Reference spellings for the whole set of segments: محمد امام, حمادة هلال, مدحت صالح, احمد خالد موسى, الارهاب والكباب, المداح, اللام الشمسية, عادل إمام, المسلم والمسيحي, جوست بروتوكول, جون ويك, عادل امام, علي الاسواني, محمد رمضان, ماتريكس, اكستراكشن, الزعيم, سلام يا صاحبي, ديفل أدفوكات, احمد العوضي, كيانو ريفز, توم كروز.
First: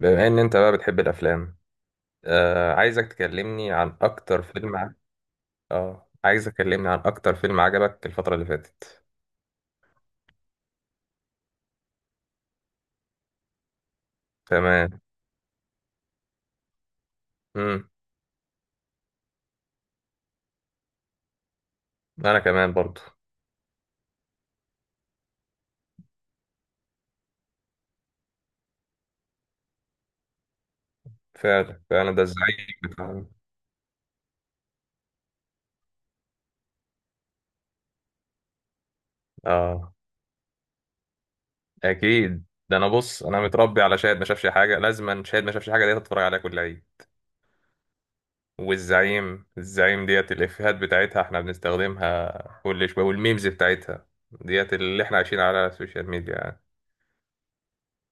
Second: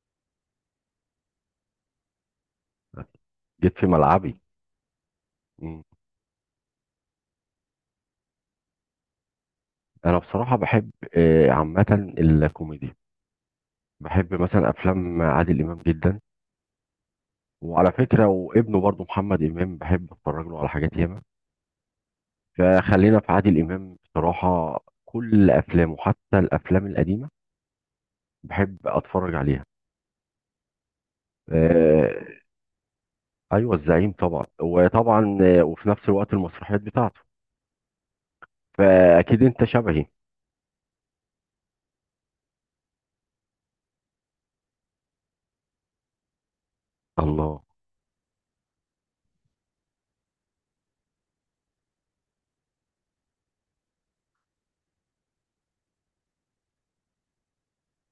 بما ان انت بقى بتحب الافلام. آه عايزك تكلمني جيت في عن ملعبي. اكتر فيلم ع... مم. اه عايزك تكلمني عن اكتر فيلم عجبك الفترة اللي فاتت. انا بصراحه بحب، عامه الكوميدي. بحب مثلا تمام. افلام عادل امام جدا، امم وعلى فكره وابنه برضو محمد امام بحب اتفرج له على حاجات ياما. انا كمان برضو. فخلينا في عادل امام، بصراحه كل افلامه حتى الافلام القديمه بحب اتفرج عليها. فعلا فعلا، ده آه، ازاي؟ بتاع- ايوه الزعيم طبعا، وطبعا وفي نفس الوقت المسرحيات بتاعته، فاكيد انت اه، شبهي. اكيد. ده انا بص، انا متربي على شاهد ما شافش حاجة، لازما شاهد ما شافش حاجة ديت اتفرج عليها كل عيد. الله. والزعيم، الزعيم ديت الافيهات بتاعتها احنا بنستخدمها كل شوية، والميمز بتاعتها ديت اللي احنا عايشين على السوشيال ميديا يعني.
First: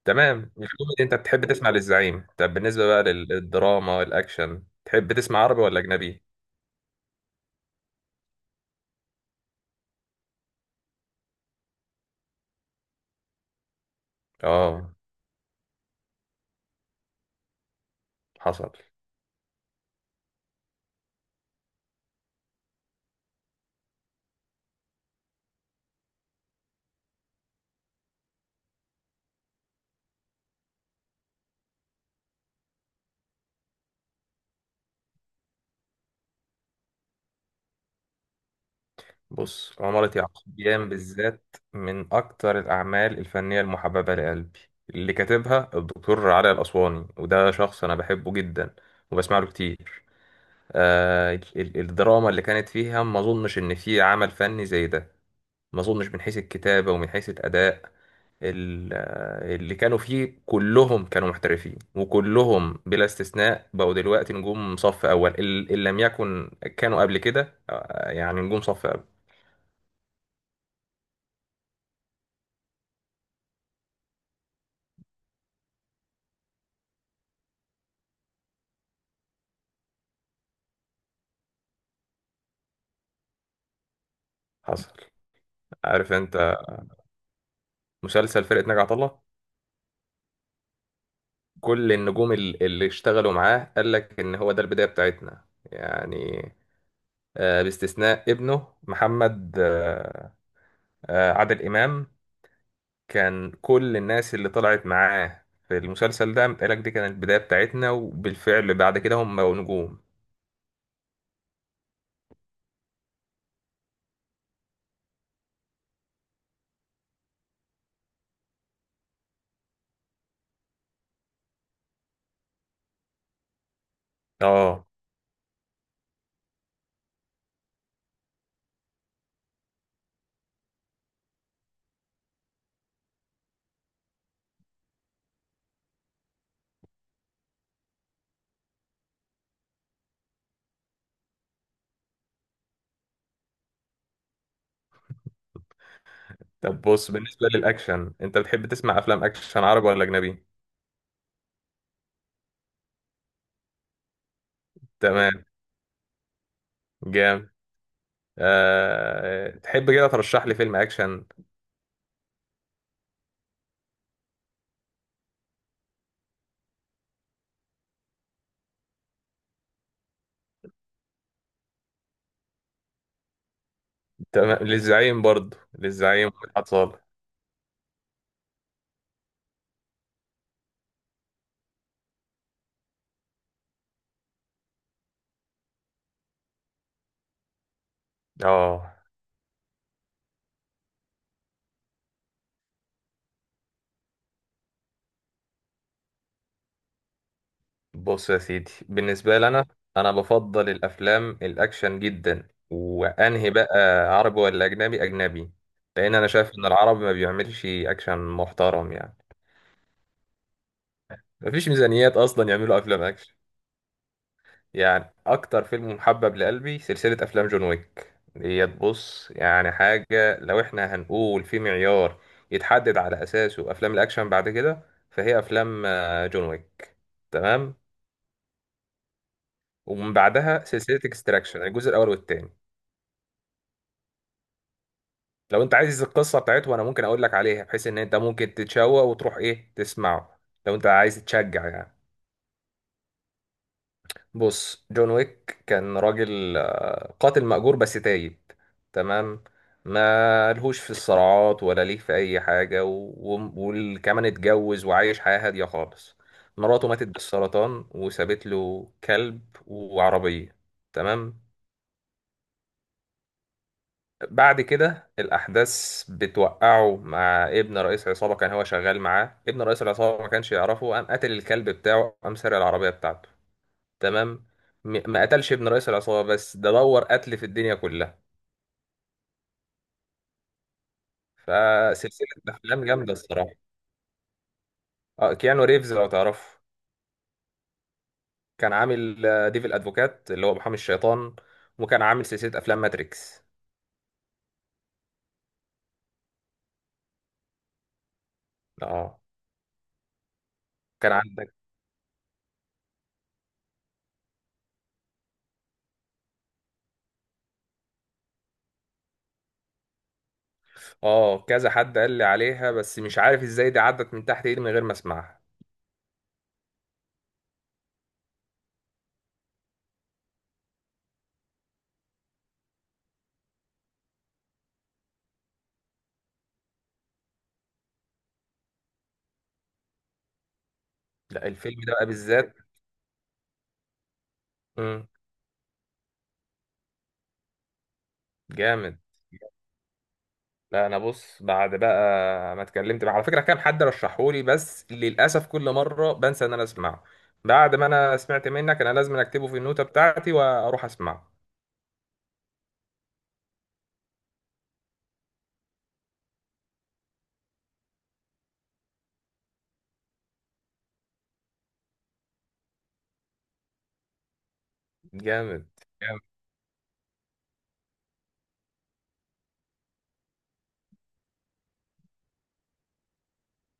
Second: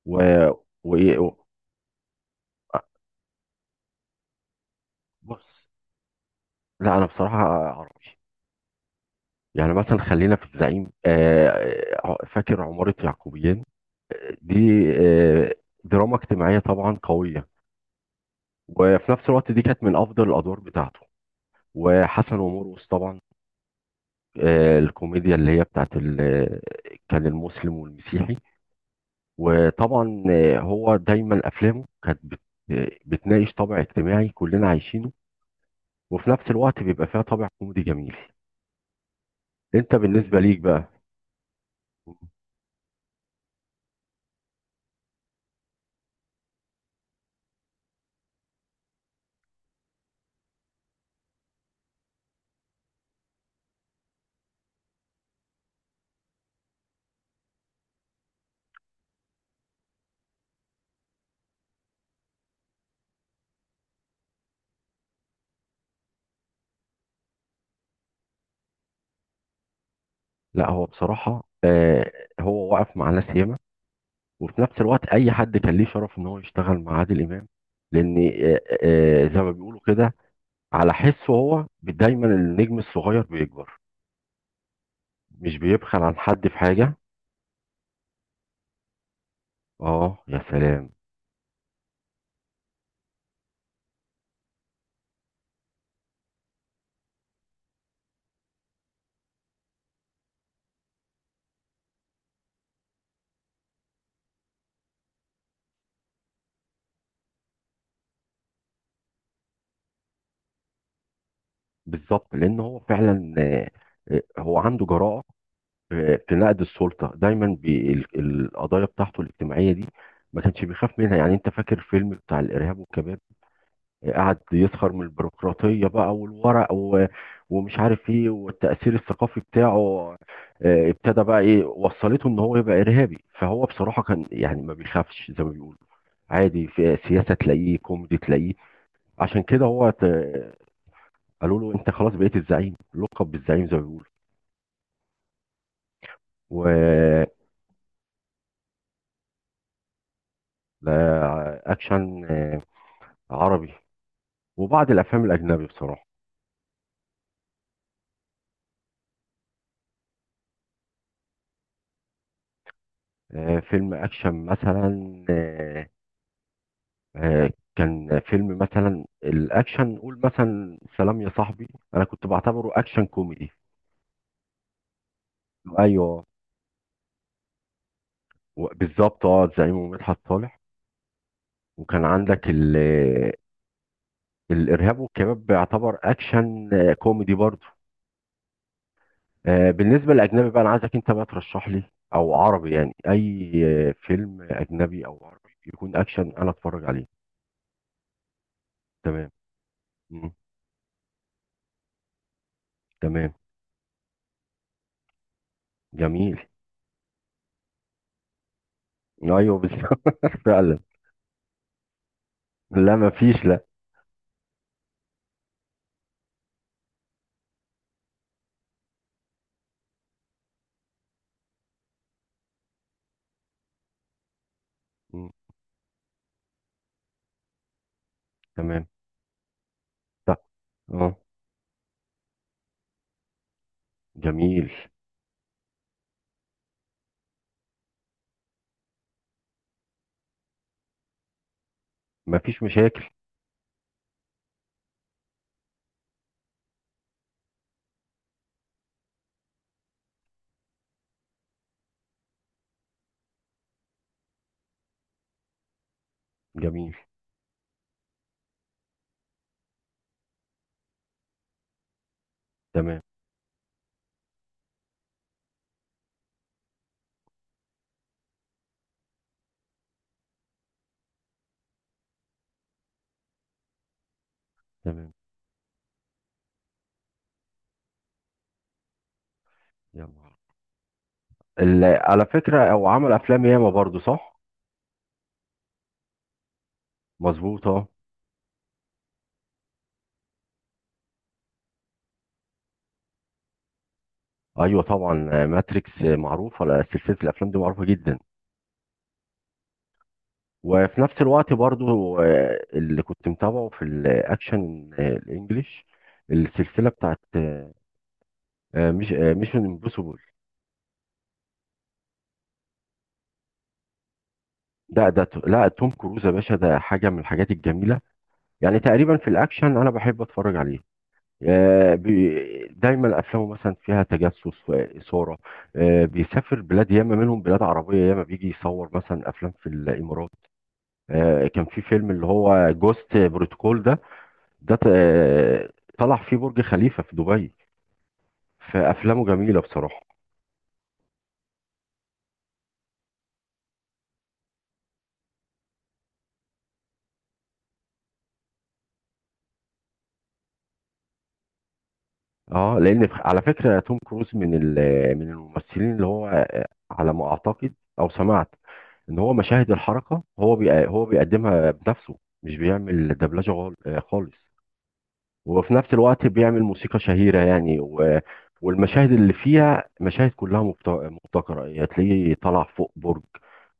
و... تمام، و... الكوميدي انت و... بتحب تسمع للزعيم. طب بالنسبة بقى للدراما والاكشن، تحب تسمع بص، عربي ولا اجنبي؟ لا انا بصراحه عربي، يعني مثلا خلينا في الزعيم. فاكر عمارة يعقوبيان دي؟ اه. آه، دراما اجتماعية طبعا قوية، حصل. وفي نفس الوقت دي كانت من أفضل الأدوار بتاعته. وحسن ومرقص طبعا، الكوميديا اللي هي بتاعت كان المسلم والمسيحي. وطبعا، هو دايما أفلامه كانت بتناقش طابع اجتماعي كلنا عايشينه، وفي نفس الوقت بيبقى فيها طابع كوميدي جميل. بص، انت عمارة بالنسبة ليك بقى. يعقوبيان بالذات من اكتر الاعمال الفنية المحببة لقلبي، اللي كاتبها الدكتور علي الاسواني، وده شخص انا بحبه جدا وبسمع له كتير. الدراما اللي كانت فيها، ما اظنش ان في عمل فني زي ده، ما اظنش من حيث الكتابة ومن حيث الاداء. ال- اللي كانوا فيه كلهم كانوا محترفين، وكلهم بلا استثناء بقوا دلوقتي نجوم صف أول. ال- اللي لم يكن كانوا قبل كده يعني نجوم صف أول. لا هو بصراحة هو واقف مع ناس ياما، وفي نفس الوقت اي حد كان ليه شرف ان هو يشتغل مع عادل امام. لان زي ما بيقولوا كده، على حسه هو دايما النجم الصغير بيكبر، حصل. مش بيبخل عارف عن حد أنت في حاجه. مسلسل فرقة ناجي عطا الله؟ اه يا سلام. كل النجوم اللي اشتغلوا معاه قال لك إن هو ده البداية بتاعتنا يعني. باستثناء ابنه محمد، عادل إمام كان كل الناس اللي طلعت معاه في المسلسل ده متقالك دي كانت البداية بتاعتنا، وبالفعل بعد كده هم بقوا نجوم. بالظبط، لان هو فعلا هو عنده جراءه في نقد السلطه دايما القضايا بتاعته الاجتماعيه دي ما كانش بيخاف منها. يعني انت فاكر فيلم بتاع الارهاب والكباب؟ قعد اه. يسخر من البيروقراطية بقى والورق ومش عارف ايه، والتأثير الثقافي بتاعه ابتدى بقى ايه وصلته ان هو يبقى إرهابي. فهو بصراحة كان يعني ما بيخافش، زي ما بيقولوا عادي، في سياسة تلاقيه كوميدي تلاقيه. عشان كده هو قالوا له انت خلاص بقيت الزعيم، لقب بالزعيم زي ما بيقولوا. طب بص، و بالنسبة للأكشن أنت بتحب تسمع أفلام أكشن عربي ولا أجنبي؟ لا، اكشن عربي، وبعض الافلام تمام. الاجنبي بصراحة. جامد. تحب كده ترشح لي فيلم أكشن؟ فيلم اكشن مثلا، آه، كان فيلم مثلا الاكشن نقول مثلا سلام يا صاحبي، انا كنت بعتبره اكشن كوميدي. تمام، للزعيم برضه، ايوه، للزعيم مدحت صالح. بالظبط، اه زعيم ومدحت صالح. وكان عندك الارهاب والكباب بيعتبر اكشن كوميدي برضه. اه. بالنسبه للاجنبي بقى انا عايزك انت بقى ترشح لي، او عربي يعني، اي فيلم اجنبي او عربي يكون اكشن انا اتفرج عليه. بص يا سيدي، تمام. بالنسبة لي أنا مم. بفضل الأفلام الأكشن جدا. تمام. وأنهي بقى، عربي ولا أجنبي؟ أجنبي. لأن أنا جميل. شايف إن العربي ما بيعملش أكشن محترم، يعني ايوه بالظبط فعلا. مفيش ميزانيات أصلا يعملوا لا أفلام ما أكشن. فيش لا. يعني أكتر فيلم محبب لقلبي سلسلة أفلام جون ويك. ديت بص، يعني حاجة، لو إحنا هنقول في معيار يتحدد على أساسه أفلام الأكشن بعد كده، مم. فهي أفلام جون ويك. تمام. تمام. ومن طب بعدها سلسلة اه اكستراكشن، الجزء الأول والتاني. جميل. لو انت عايز القصه بتاعته، انا ممكن اقول لك عليها، بحيث ان انت ممكن تتشوق وتروح ايه تسمعه، لو انت عايز تشجع يعني. مفيش مشاكل. بص، جون ويك كان راجل قاتل مأجور بس تايب. تمام. ما لهوش في الصراعات ولا ليه في اي حاجه، وكمان اتجوز وعايش حياه هاديه خالص. مراته جميل. ماتت بالسرطان وسابت له كلب وعربيه. تمام. تمام. بعد كده الأحداث بتوقعه مع ابن رئيس عصابة كان هو شغال معاه. ابن رئيس العصابة ما كانش يعرفه، قام قتل الكلب بتاعه، قام سرق العربية بتاعته. تمام. تمام. ما قتلش ابن رئيس العصابة، بس ده دور قتل في الدنيا كلها. يلا. على فسلسلة فكرة أفلام هو عمل جامدة أفلام الصراحة. ياما برضو صح؟ اه، كيانو ريفز لو تعرفه. مظبوطة. كان عامل ديفل أدفوكات، اللي هو محامي الشيطان. وكان عامل سلسلة أفلام ماتريكس. أيوة طبعا، ماتريكس معروفة، لا، سلسلة الأفلام دي معروفة جدا. اه. وفي كان نفس الوقت عندك برضو اللي كنت متابعه في الأكشن الإنجليش، السلسلة بتاعت مش ميشن امبوسيبل. اه كذا حد قال لي عليها، بس مش عارف ازاي دي عدت من تحت ايدي من غير ما ده اسمعها. لا توم كروز يا باشا، ده حاجة من الحاجات الجميلة. يعني تقريبا في الأكشن أنا بحب أتفرج عليه. دايما افلامه مثلا فيها تجسس واثاره. بيسافر بلاد ياما، منهم بلاد عربيه، ياما بيجي يصور مثلا افلام في الامارات. لا كان الفيلم في ده بقى فيلم اللي بالذات. هو جوست بروتوكول ده. ده ت- مم. آه، طلع فيه برج خليفه في دبي. جامد. فافلامه جميله بصراحه. لا انا بص، بعد بقى ما اتكلمت، مع على فكره كام حد رشحولي، بس للاسف كل مره بنسى ان انا اسمعه. بعد ما انا سمعت منك انا لازم اكتبه في النوتة بتاعتي واروح اسمعه. اه لان على فكره توم كروز من من الممثلين اللي هو على ما اعتقد او سمعت ان هو مشاهد الحركه هو هو بيقدمها بنفسه، مش بيعمل دبلجه خالص. جامد. وفي نفس جامد الوقت بيعمل موسيقى شهيرة يعني والمشاهد اللي فيها مشاهد كلها مبتكرة. يعني تلاقيه طلع فوق برج،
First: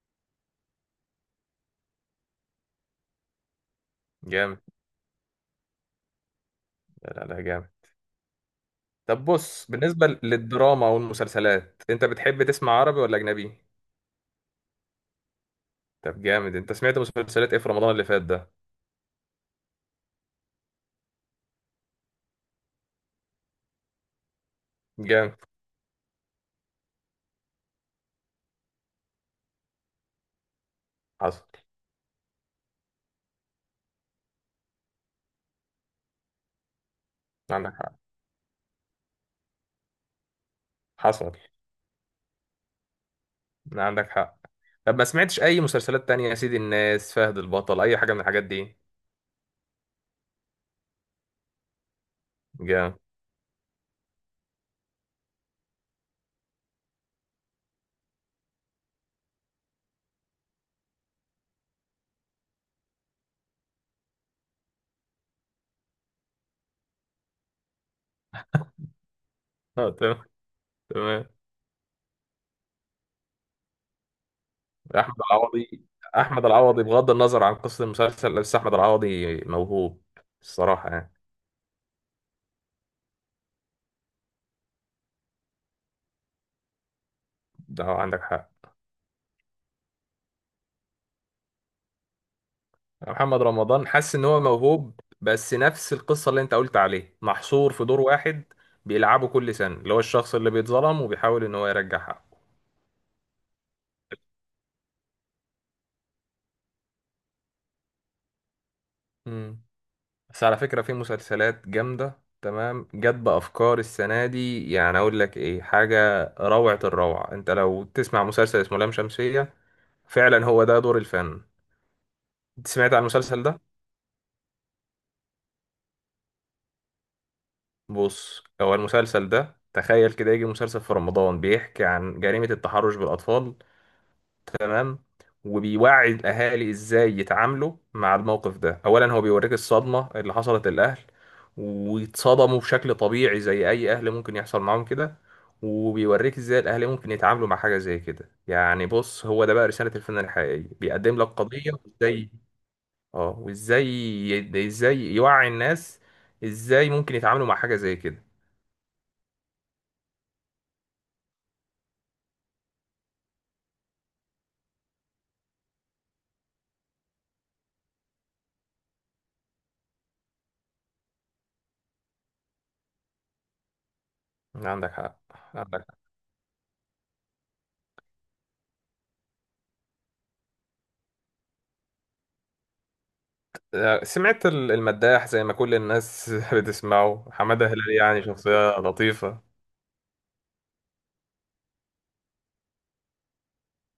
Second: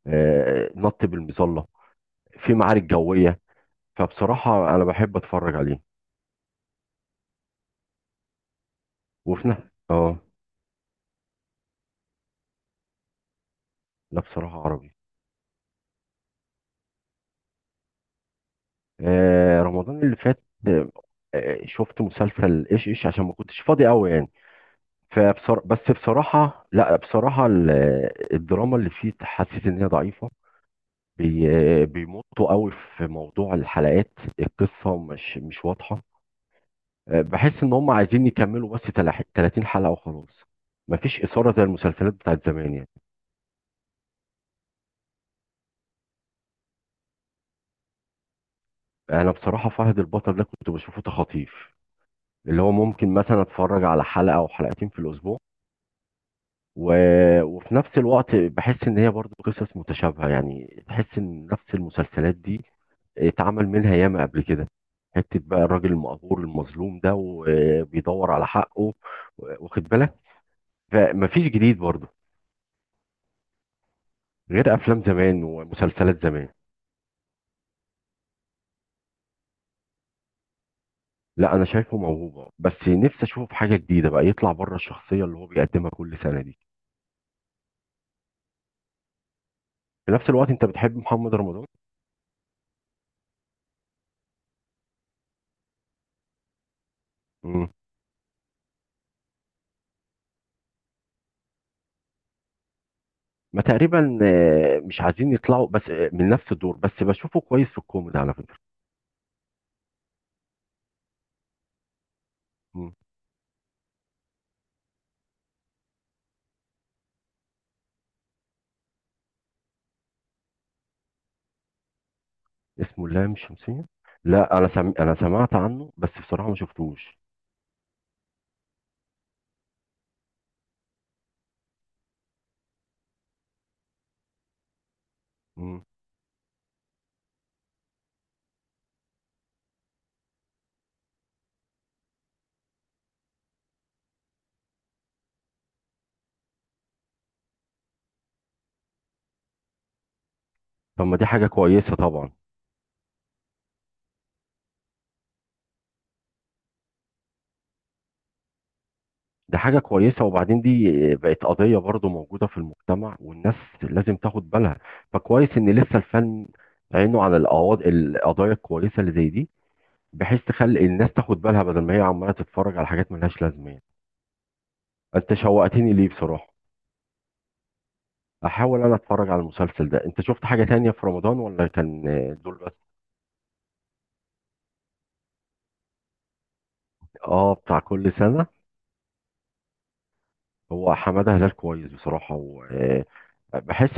نط بالمظلة، في معارك جوية. جامد. فبصراحة أنا بحب أتفرج عليه. لا لا لا، جامد. طب وفي نفس. بص، بالنسبه اه، للدراما والمسلسلات انت بتحب تسمع عربي ولا اجنبي؟ لا بصراحة عربي. طب جامد، انت سمعت مسلسلات ايه في رمضان اللي فات ده؟ رمضان اللي فات شفت مسلسل ايش ايش، عشان ما كنتش فاضي قوي يعني. جامد. بس بصراحة، لا بصراحة الدراما اللي فيه حسيت ان هي ضعيفة، حصل. بي بيمطوا قوي في موضوع الحلقات. القصة مش واضحة. بحس ان عندك هم حق. عايزين يكملوا بس 30 حلقة وخلاص. مفيش حصل. إثارة زي المسلسلات بتاعت زمان يعني. عندك حق. طب ما سمعتش اي مسلسلات تانية يا سيدي، الناس فهد البطل، اي حاجة من الحاجات دي؟ انا بصراحة فهد البطل ده كنت بشوفه تخاطيف، اللي هو جامد. ممكن مثلا اتفرج على حلقة او حلقتين في الاسبوع. و... وفي نفس الوقت بحس ان هي برضو قصص متشابهه، يعني تحس ان نفس المسلسلات دي اتعمل منها ياما قبل كده. حته بقى الراجل المقهور المظلوم ده وبيدور على حقه، واخد بالك. تمام. تمام. فمفيش جديد برضو، غير افلام احمد زمان العوضي، ومسلسلات احمد زمان. العوضي بغض النظر عن قصة المسلسل، بس احمد العوضي موهوب الصراحة يعني. لا انا شايفه موهوبه، بس نفسي اشوفه في حاجه جديده بقى، يطلع بره الشخصيه اللي هو بيقدمها كل سنه دي. ده عندك حق. في نفس الوقت انت بتحب محمد رمضان. محمد رمضان حاسس ان هو موهوب، بس نفس القصة اللي انت قلت عليه، محصور في دور واحد بيلعبه كل سنة، اللي هو الشخص اللي بيتظلم وبيحاول ان هو يرجع حقه. ما تقريبا مش عايزين يطلعوا بس من نفس الدور، بس بشوفه كويس في الكوميدي على فكرة. مم. بس على فكرة في مسلسلات جامدة تمام مم. جت بأفكار السنة دي، يعني أقول لك إيه، حاجة روعة الروعة، أنت لو تسمع مسلسل اسمه لام شمسية. فعلا هو ده دور الفن. أنت سمعت عن اسمه اللام المسلسل ده؟ الشمسية. لا انا انا سمعت عنه، بس بصراحة ما شفتوش. بص هو المسلسل ده، تخيل كده يجي مسلسل في رمضان بيحكي عن جريمة التحرش بالأطفال. تمام. مم. وبيوعي الاهالي ازاي يتعاملوا مع الموقف ده، اولا هو بيوريك الصدمه اللي حصلت للاهل. ويتصدموا بشكل طبيعي زي اي اهل ممكن يحصل معاهم كده. وبيوريك ازاي الاهل ممكن يتعاملوا مع حاجه زي كده، يعني بص هو ده بقى رساله الفن الحقيقيه، طب ما بيقدم دي لك حاجة قضيه كويسة وازاي. طبعا. اه، وازاي، ازاي يوعي الناس، ازاي ممكن يتعاملوا مع حاجه زي كده. دي حاجة كويسة، وبعدين دي بقت قضية برضو موجودة في المجتمع، والناس لازم تاخد بالها. فكويس ان لسه الفن عينه على القضايا الكويسة اللي زي دي، بحيث تخلي الناس تاخد بالها، بدل ما هي عمالة تتفرج على حاجات ملهاش لازمة يعني. عندك حق. انت عندك شوقتني ليه بصراحة. احاول انا اتفرج على المسلسل ده. انت شفت حاجة تانية في رمضان، ولا كان دول بس؟ سمعت المداح زي ما كل الناس بتسمعه. اه حمادة بتاع هلال كل يعني سنة. شخصية لطيفة. هو حمادة هلال كويس بصراحة، وبحس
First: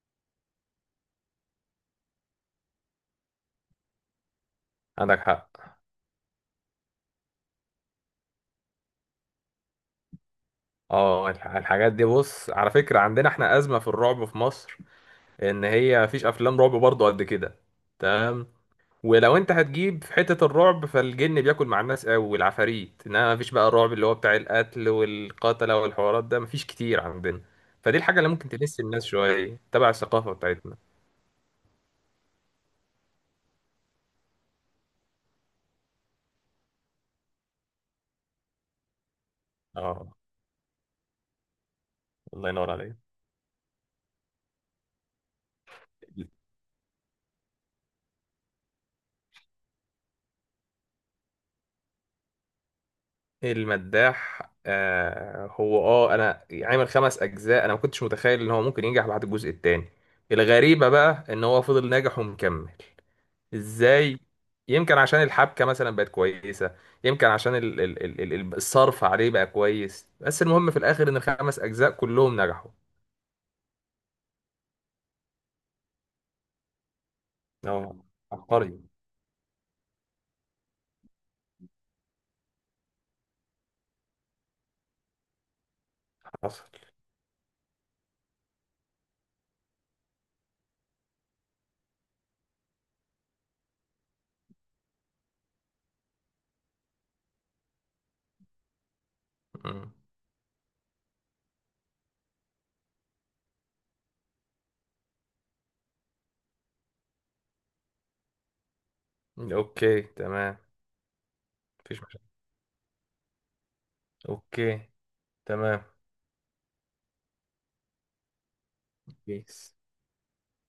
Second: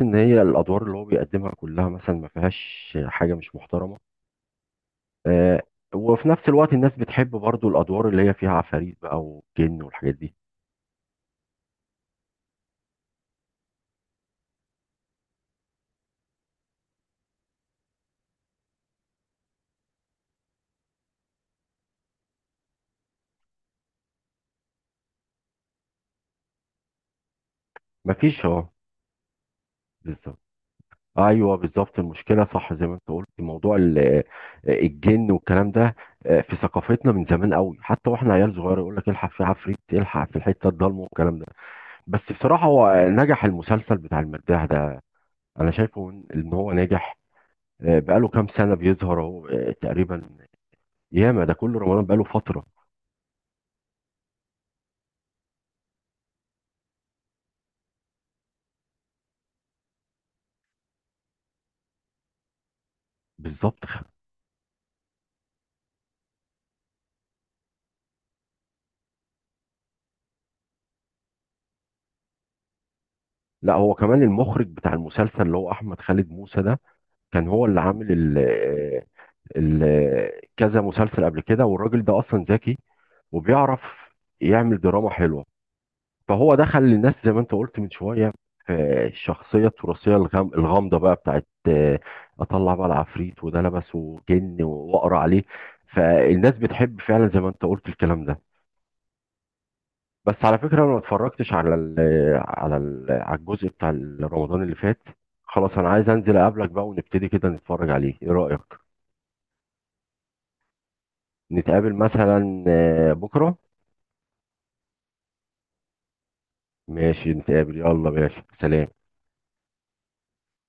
ان هي الادوار اللي هو بيقدمها كلها مثلا ما فيهاش حاجة مش محترمة. عندك حق. آه، وفي نفس الوقت الناس بتحب برضو الادوار اللي هي فيها عفاريت بقى وجن والحاجات دي. اه، الحاجات دي، بص على فكرة عندنا احنا أزمة في الرعب في مصر. إن هي مفيش أفلام رعب برضه قد كده. تمام. ولو أنت هتجيب في حتة الرعب، فالجن بياكل مع الناس أوي والعفاريت، إنما مفيش بقى الرعب اللي هو بتاع القتل والقتلة والحوارات ده مفيش كتير عندنا. فدي الحاجة اللي مفيش ممكن اه. تلس الناس شوية تبع الثقافة بالظبط. بتاعتنا. ايوه بالظبط المشكله، صح زي ما انت قلت، موضوع الجن والكلام ده في ثقافتنا من زمان قوي، حتى واحنا عيال صغيره يقول لك الحق في عفريت، اه. الحق في الحته الضلمه والكلام ده. بس الله بصراحه ينور عليك. هو نجح المسلسل بتاع المداح ده. انا شايفه ان إن هو ناجح، بقاله كام سنه بيظهر اهو، تقريبا ياما ده كل رمضان بقاله فتره. المداح، آه هو اه انا عامل 5 أجزاء، انا ما كنتش متخيل ان هو ممكن ينجح بعد الجزء الثاني. الغريبه بقى ان هو فضل ناجح ومكمل. بالظبط. ازاي؟ يمكن عشان الحبكه مثلا بقت كويسه. يمكن عشان الصرف عليه بقى كويس، بس المهم في الاخر ان الـ5 أجزاء كلهم نجحوا. لا هو كمان المخرج بتاع المسلسل اللي هو احمد خالد موسى ده كان هو اللي اه. عامل ال عبقري. آه، ال آه، كذا مسلسل قبل كده، والراجل ده اصلا ذكي وبيعرف يعمل دراما حلوة. فهو حصل. دخل للناس زي ما انت قلت من شوية في الشخصية التراثية الغامضة بقى بتاعت أطلع بقى العفريت، وده لبسه جن وأقرأ عليه. فالناس بتحب فعلا زي ما انت قلت الكلام ده. مم. بس على فكرة أنا ما اتفرجتش على ال على ال على الجزء بتاع رمضان اللي فات. خلاص أنا عايز أنزل أقابلك بقى، ونبتدي كده نتفرج عليه، إيه رأيك؟ اوكي. تمام. نتقابل مفيش مشكله. مثلا بكرة. اوكي. تمام. ماشي نتقابل، يلا ماشي سلام. بيس.